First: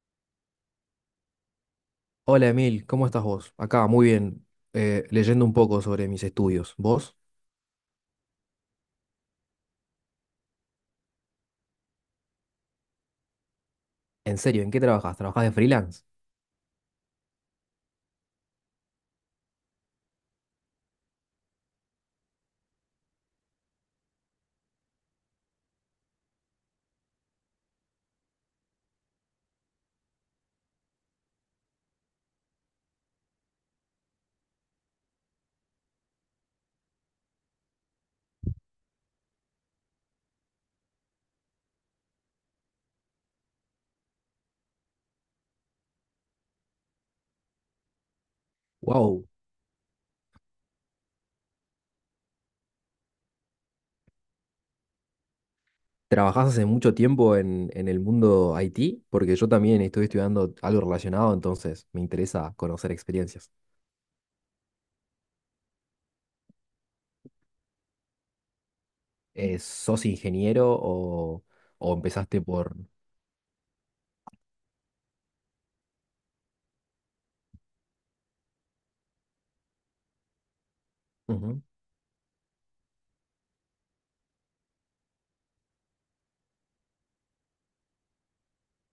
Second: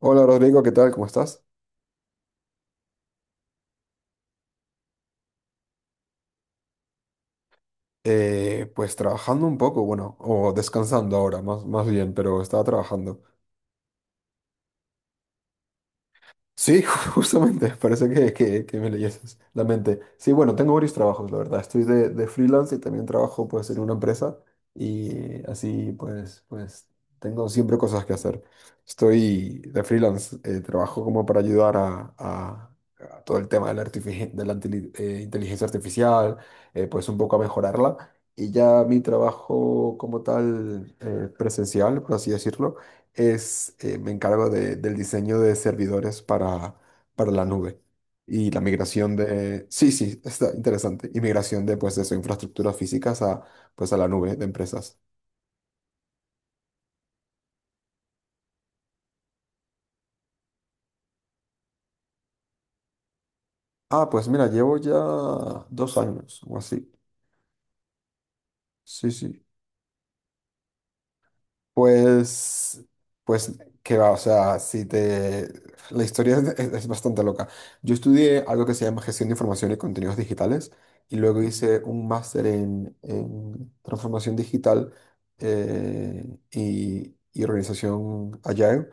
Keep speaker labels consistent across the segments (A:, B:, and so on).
A: Hola Rodrigo, ¿qué tal? ¿Cómo estás?
B: Hola Emil, ¿cómo estás vos? Acá, muy bien, leyendo un poco sobre mis estudios. ¿Vos?
A: Pues trabajando un poco, bueno, o descansando ahora, más bien, pero estaba trabajando.
B: ¿En serio? ¿En qué trabajas? ¿Trabajás de freelance?
A: Sí, justamente, parece que me leyeses la mente. Sí, bueno, tengo varios trabajos, la verdad. Estoy de freelance y también trabajo pues en una empresa. Y así pues tengo siempre cosas que hacer. Estoy de freelance, trabajo como para ayudar a todo el tema de la inteligencia artificial, pues un poco a mejorarla. Y ya mi trabajo como tal, presencial, por así decirlo, es, me encargo del diseño de servidores para la nube y la migración
B: Wow.
A: de, sí, sí, está interesante, y migración de, pues, de sus infraestructuras físicas a, pues, a la nube de empresas.
B: ¿Trabajás hace mucho tiempo en el mundo IT? Porque yo también estoy estudiando algo relacionado, entonces me interesa conocer experiencias.
A: Ah, pues mira, llevo ya 2 años o así. Sí, sí.
B: ¿Sos ingeniero o empezaste por...
A: Pues, pues, qué va, o sea, si te... La historia es bastante loca. Yo estudié algo que se llama Gestión de Información y Contenidos Digitales, y luego
B: Ujú,
A: hice un máster en Transformación Digital, y Organización Agile.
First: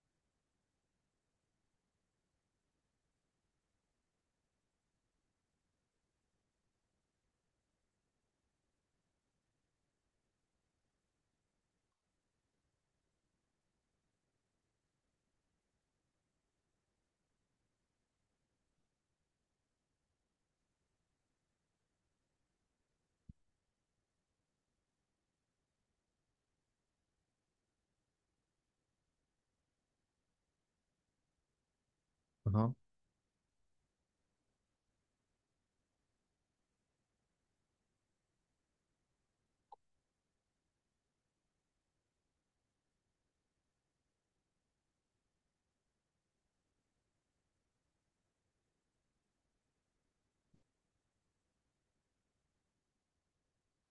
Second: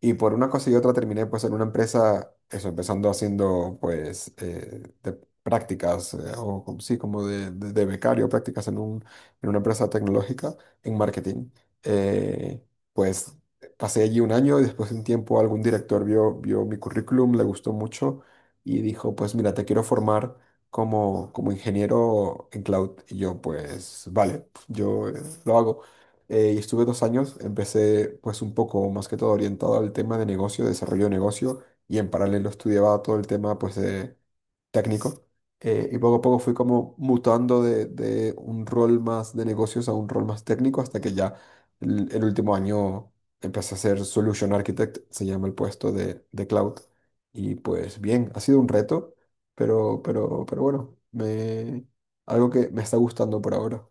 A: Y por una cosa y otra terminé pues en una empresa, eso, empezando haciendo pues de prácticas, sí, como de becario, prácticas en una empresa tecnológica, en marketing. Eh, pues pasé allí un año y después de un tiempo algún director vio mi currículum, le gustó mucho y dijo, pues mira, te quiero formar como ingeniero en cloud. Y yo pues, vale, yo, lo hago. Y estuve 2 años, empecé pues un poco más que todo orientado al tema de negocio, desarrollo de negocio, y en paralelo
B: ajá.
A: estudiaba todo el tema pues de técnico. Y poco a poco fui como mutando de un rol más de negocios a un rol más técnico, hasta que ya el último año empecé a ser Solution Architect, se llama el puesto de cloud. Y pues bien, ha sido un reto, pero bueno, algo que me está gustando por ahora.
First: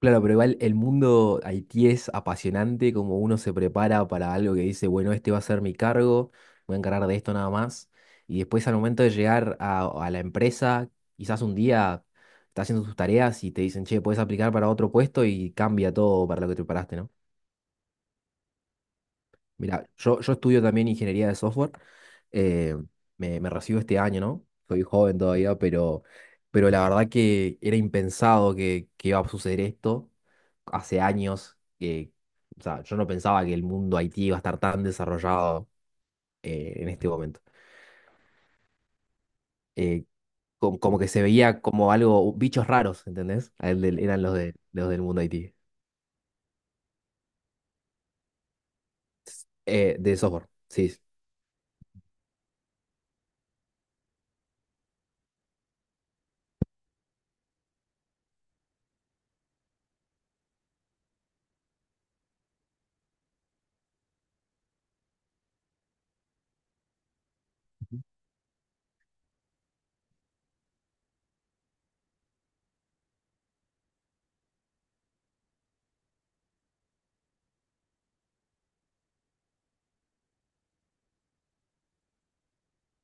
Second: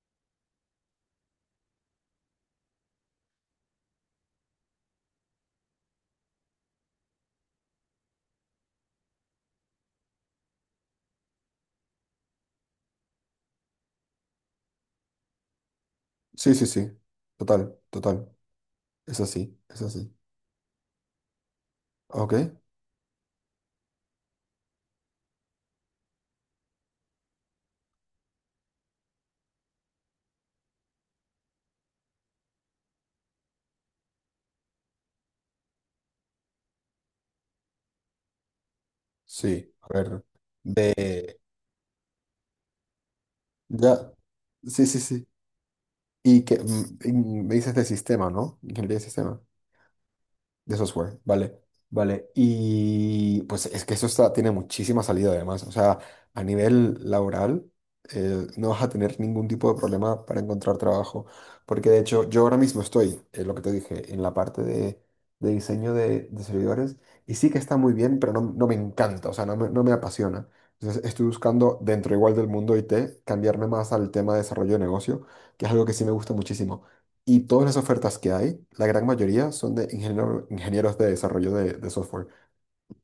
B: Claro, pero igual el mundo Haití es apasionante, como uno se prepara para algo que dice, bueno, este va a ser mi cargo, voy a encargar de esto nada más. Y después al momento de llegar a la empresa, quizás un día estás haciendo tus tareas y te dicen, che, puedes aplicar para otro puesto y cambia todo para lo
A: Sí,
B: que te
A: sí, sí,
B: preparaste, ¿no?
A: total, total. Es así, es
B: Mira,
A: así.
B: yo estudio también ingeniería de software.
A: Ok,
B: eh, me recibo este año, ¿no? Soy joven todavía, pero la verdad que era impensado que iba a suceder esto. Hace años que, o sea, yo no pensaba que el mundo IT iba a estar tan desarrollado en este momento.
A: sí, a
B: Eh,
A: ver.
B: Como, que se
A: De.
B: veía como algo, bichos raros, ¿entendés? A él del-
A: Ya.
B: Eran los, de,
A: Sí,
B: los
A: sí,
B: del mundo
A: sí.
B: IT.
A: Y que me dices de sistema, ¿no? Ingeniería de sistema.
B: De software,
A: De
B: sí.
A: software, vale, vale. Y pues es que eso está, tiene muchísima salida además. O sea, a nivel laboral, no vas a tener ningún tipo de problema para encontrar trabajo. Porque de hecho, yo ahora mismo estoy, lo que te dije, en la parte de diseño de servidores. Y sí que está muy bien, pero no, no me encanta, o sea, no me apasiona. Entonces estoy buscando dentro igual del mundo IT, cambiarme más al tema de desarrollo de negocio, que es algo que sí me gusta muchísimo. Y todas las ofertas que hay, la gran mayoría son de ingenieros de desarrollo de software,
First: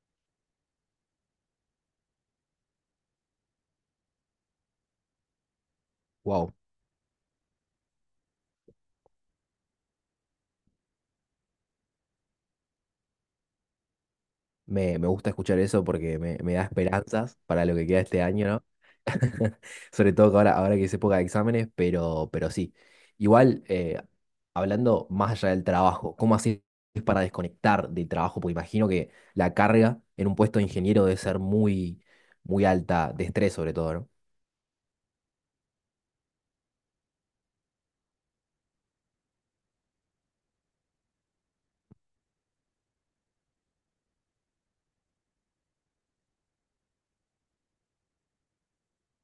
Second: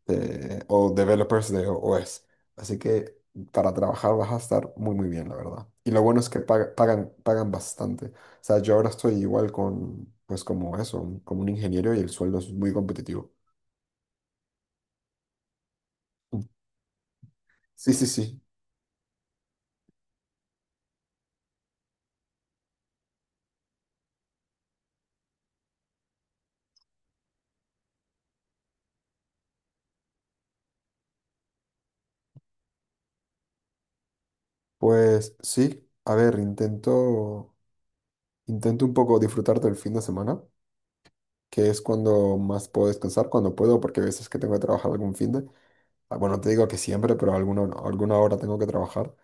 A: o developers de OS. Así que para trabajar vas a estar muy, muy bien, la verdad. Y lo bueno es que
B: Wow.
A: pagan bastante. O sea, yo ahora estoy igual con, pues como eso, como un ingeniero y el sueldo es muy competitivo.
B: Me gusta escuchar eso porque me da esperanzas para lo que
A: Sí,
B: queda
A: sí,
B: este
A: sí.
B: año, ¿no? Sobre todo que ahora, ahora que es época de exámenes, pero sí. Igual, hablando más allá del trabajo, ¿cómo haces para desconectar del trabajo? Porque imagino que la carga en un puesto de ingeniero debe ser muy, muy alta, de estrés sobre todo, ¿no?
A: Pues sí, a ver, intento un poco disfrutar del fin de semana, que es cuando más puedo descansar, cuando puedo, porque a veces que tengo que trabajar algún fin de... ah, bueno, no te digo que siempre, pero alguna hora tengo que trabajar.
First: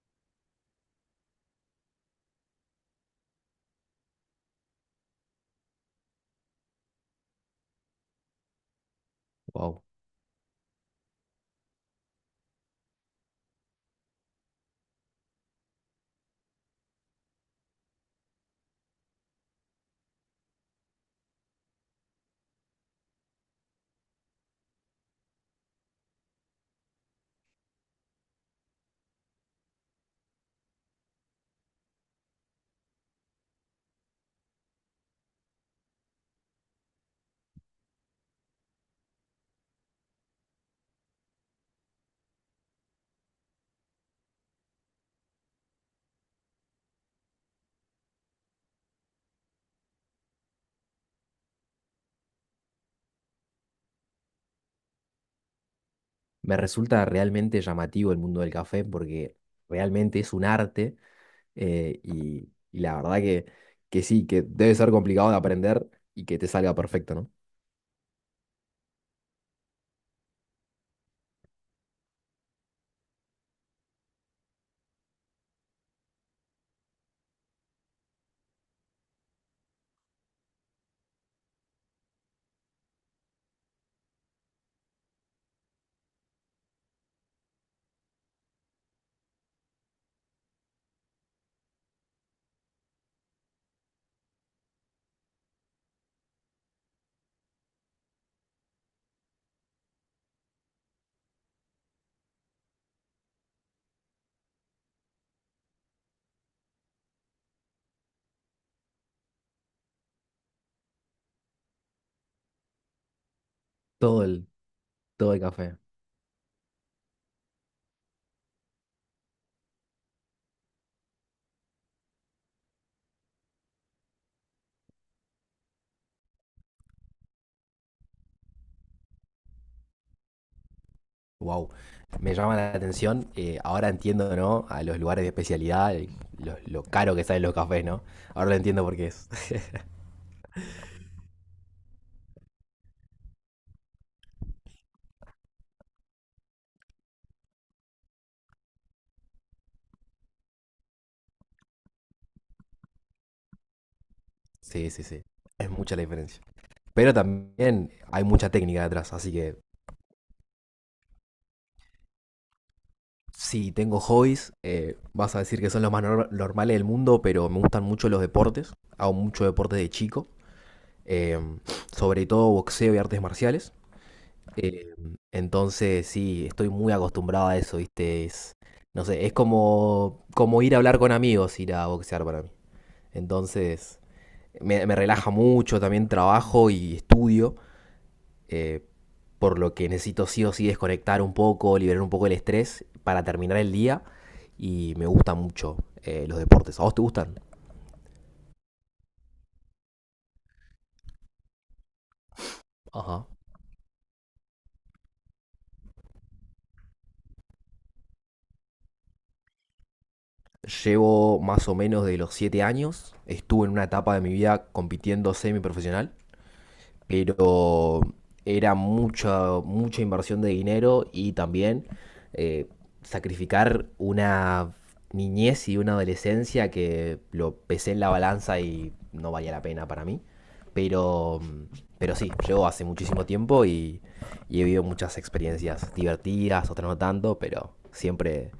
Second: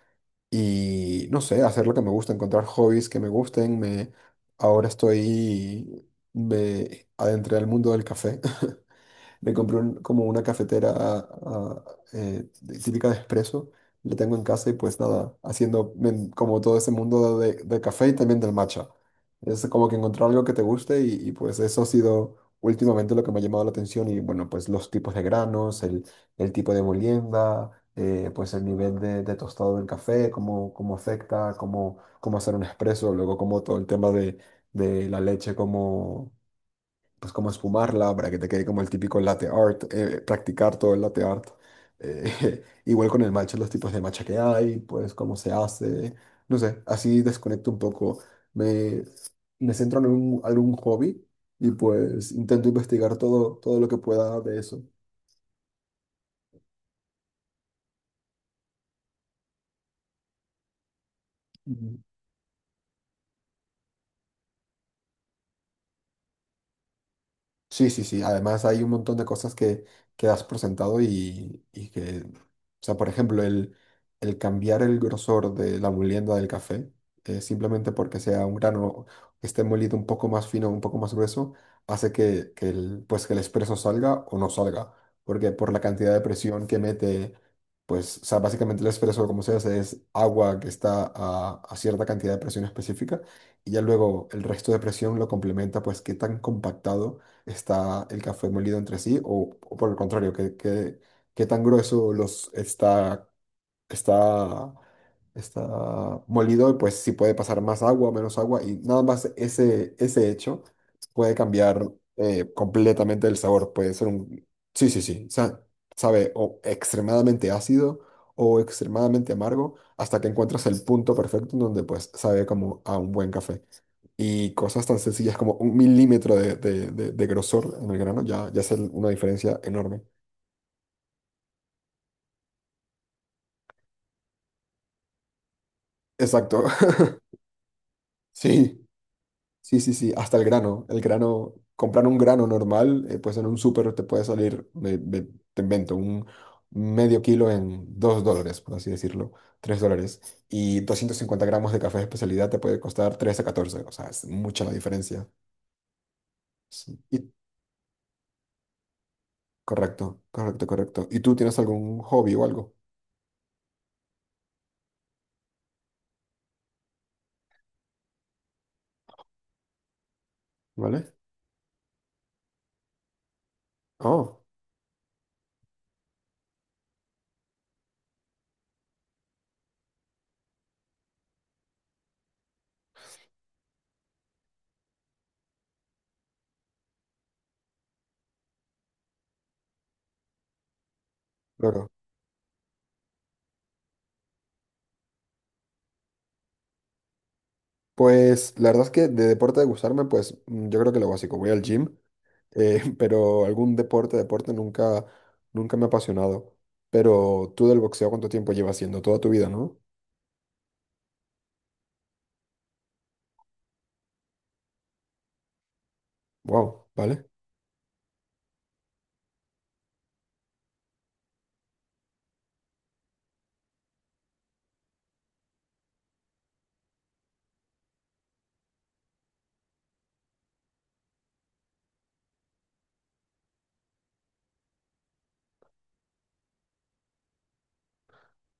A: Y no sé, hacer lo que me gusta, encontrar hobbies que me gusten. Ahora estoy, me adentré al mundo del café. Me compré
B: Wow.
A: como una cafetera, eh, típica de espresso. La tengo en casa y pues nada, haciendo como todo ese mundo de café y también del matcha. Es como que encontrar algo que te guste y, pues eso ha sido últimamente lo que me ha llamado la atención. Y bueno, pues los tipos de granos, el tipo de molienda, pues el nivel de tostado del café, cómo afecta, cómo hacer un espresso, luego como todo el tema de la leche, cómo esfumarla para que te quede como el típico latte art, practicar todo el latte art. Igual con el matcha, los tipos de matcha que hay, pues cómo se hace, no sé, así desconecto un poco, me, me centro en algún hobby y pues intento investigar todo lo que pueda de eso.
B: Me resulta realmente llamativo el mundo del café porque realmente es un arte. Y la verdad que sí, que debe ser complicado de aprender y que te salga perfecto, ¿no?
A: Sí, sí, sí. Además hay un montón de cosas que das por sentado y que, o sea, por ejemplo, el cambiar el grosor de la molienda del café, simplemente porque sea un grano que esté molido un poco más fino, un poco más grueso, hace que el, pues, que el espresso salga o no salga, porque por la cantidad de presión que mete, pues, o sea, básicamente el espresso, como se hace, es agua que está a cierta cantidad de presión específica, y ya luego el resto de presión lo complementa, pues, qué tan compactado está el café molido entre sí, o por el contrario, qué tan grueso los está, está molido, y pues sí puede pasar más agua, menos agua, y nada más ese hecho puede cambiar, completamente el sabor. Puede ser
B: Todo
A: un...
B: el,
A: Sí, sí, sí.
B: todo el café.
A: Sabe o extremadamente ácido o extremadamente amargo hasta que encuentras el punto perfecto en donde pues sabe como a un buen café. Y cosas tan sencillas como un milímetro de grosor en el grano, ya es una diferencia enorme.
B: Wow. Me llama la atención. Ahora entiendo, ¿no? A los lugares de especialidad, el-
A: Exacto.
B: lo caro que salen los cafés, ¿no? Ahora lo
A: Sí.
B: entiendo por qué es.
A: Sí, sí, sí, hasta el grano. El grano, comprar un grano normal, pues en un súper te puede salir, te invento, un medio kilo en $2, por así decirlo, $3. Y 250 gramos de café de especialidad te puede costar 13 a 14. O sea, es mucha la
B: Sí, sí, sí.
A: diferencia.
B: Es mucha la diferencia.
A: Sí.
B: Pero
A: Y,
B: también hay mucha técnica detrás, así que
A: correcto, correcto, correcto. ¿Y tú tienes algún hobby o algo?
B: si tengo hobbies, vas a decir que son los más nor- normales del mundo, pero me gustan mucho los deportes. Hago mucho deporte de chico.
A: ¿Vale?
B: eh, Sobre todo boxeo y artes marciales.
A: Oh,
B: Eh, entonces, sí, estoy muy acostumbrado a eso, ¿viste? Es, no sé, es como, como ir a hablar con amigos, ir a boxear para mí. Entonces, me relaja mucho, también trabajo y estudio, eh, por lo que necesito sí o sí desconectar un poco,
A: claro.
B: liberar un poco el estrés para terminar el día y me gusta mucho los deportes. ¿A vos te gustan?
A: Pues la verdad es que de deporte de gustarme, pues yo creo que lo básico, voy al gym.
B: Ajá.
A: Pero algún deporte nunca me ha apasionado. Pero tú del boxeo, ¿cuánto tiempo llevas haciendo? Toda tu vida, ¿no?
B: Llevo más o menos de los 7 años. Estuve en una etapa de mi vida compitiendo semiprofesional,
A: Wow, ¿vale?
B: pero era mucha, mucha inversión de dinero y también eh, sacrificar una niñez y una adolescencia que lo pesé en la balanza y no valía la pena para mí. Pero, pero sí, llevo hace muchísimo tiempo y he vivido muchas experiencias divertidas, otras no tanto, pero siempre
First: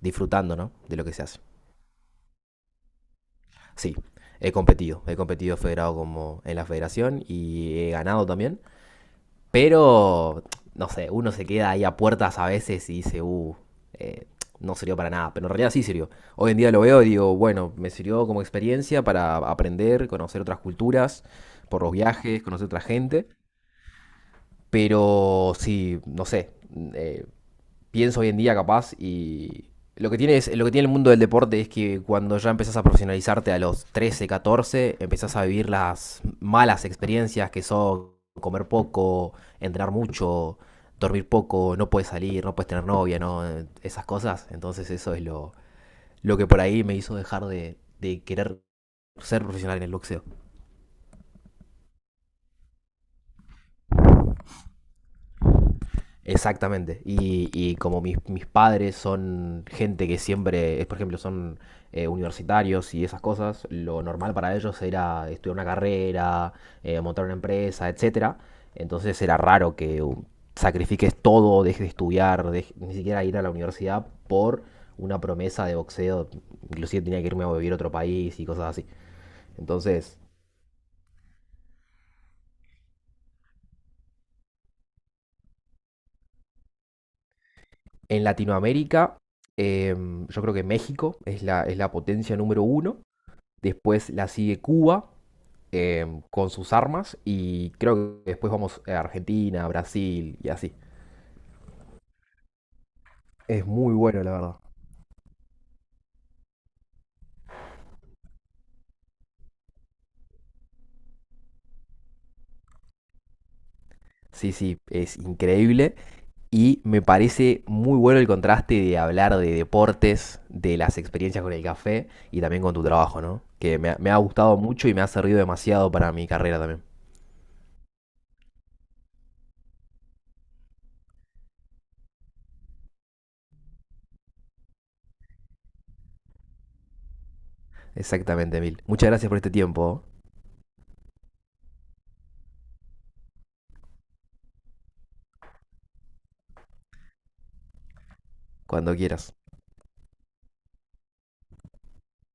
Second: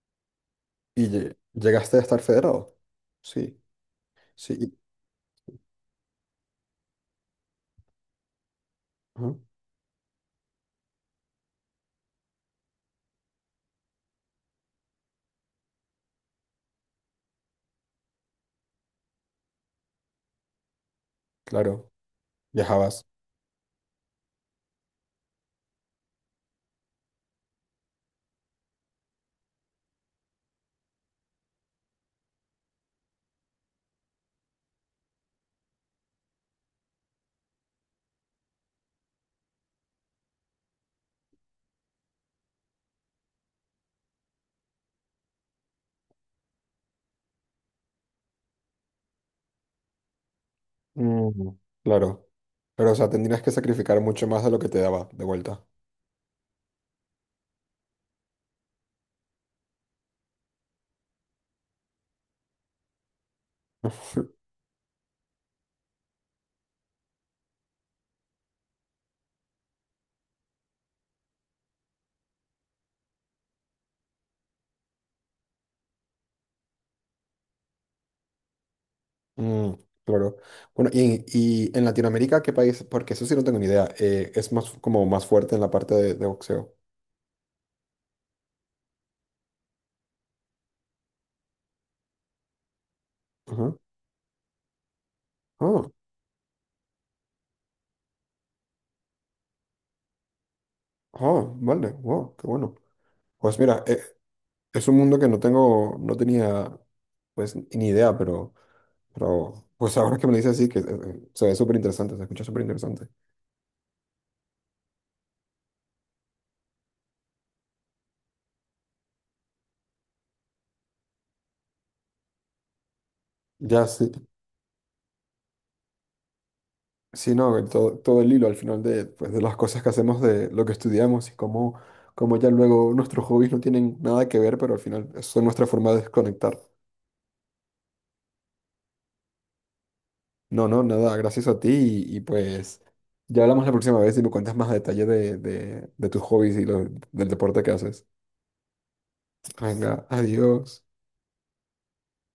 B: disfrutando, ¿no?, de lo
A: ¿Y
B: que se hace.
A: llegaste a estar federado? Sí,
B: Sí, he
A: sí,
B: competido. He competido federado como en la federación y he ganado también.
A: ajá,
B: Pero, no sé, uno se queda ahí a puertas a veces y dice, eh, no sirvió para nada. Pero en realidad sí sirvió. Hoy en día lo veo y digo, bueno, me sirvió como experiencia para aprender, conocer otras culturas, por
A: claro,
B: los viajes, conocer otra
A: viajabas.
B: gente. Pero sí, no sé, eh, pienso hoy en día capaz y lo que tiene es, lo que tiene el mundo del deporte es que cuando ya empezás a profesionalizarte a los 13 14 empezás a vivir las malas experiencias que son comer poco, entrenar mucho, dormir poco, no puedes salir, no puedes tener novia, no esas cosas. Entonces eso es lo que por ahí me hizo dejar de querer ser profesional en el boxeo.
A: Mm, claro, pero o sea, tendrías que sacrificar mucho más de lo que te daba de vuelta.
B: Exactamente. Y como mis, mis padres son gente que siempre, es, por ejemplo, son universitarios y esas cosas, lo normal para ellos era estudiar una carrera, montar una empresa, etcétera. Entonces era raro que sacrifiques todo, dejes de estudiar, dej- ni siquiera ir a la universidad por una promesa de boxeo. Inclusive tenía que irme a vivir a otro país y cosas así.
A: Mm,
B: Entonces,
A: claro. Bueno, y en Latinoamérica, ¿qué país? Porque eso sí no tengo ni idea. Es más como más fuerte en la parte de boxeo?
B: en Latinoamérica, yo creo que México es la potencia número uno.
A: Ajá.
B: Después la sigue Cuba
A: Ah,
B: con sus armas y creo que después vamos a Argentina, Brasil y así.
A: vale, wow, qué bueno. Pues
B: Es
A: mira,
B: muy bueno, la verdad.
A: es un mundo que no tenía pues ni idea, pero, pues ahora que me lo dices así, que se ve súper interesante, se escucha súper interesante.
B: Sí, sí, es increíble. Y me parece muy bueno el contraste de hablar de deportes, de las experiencias con el café y también con tu trabajo, ¿no? Que
A: Ya
B: me
A: sí,
B: ha gustado mucho y me ha servido demasiado para mi carrera también.
A: sí, no, el todo el hilo al final de, pues, de las cosas que hacemos, de lo que estudiamos y cómo ya luego nuestros hobbies no tienen nada que ver, pero al final son nuestra forma de desconectar.
B: Exactamente, Mil. Muchas gracias por este tiempo. ¿Oh?
A: No, no, nada, gracias a ti y, pues ya hablamos la próxima vez y me cuentas más a detalle de tus hobbies y del deporte que haces.
B: Cuando quieras.
A: Venga, adiós.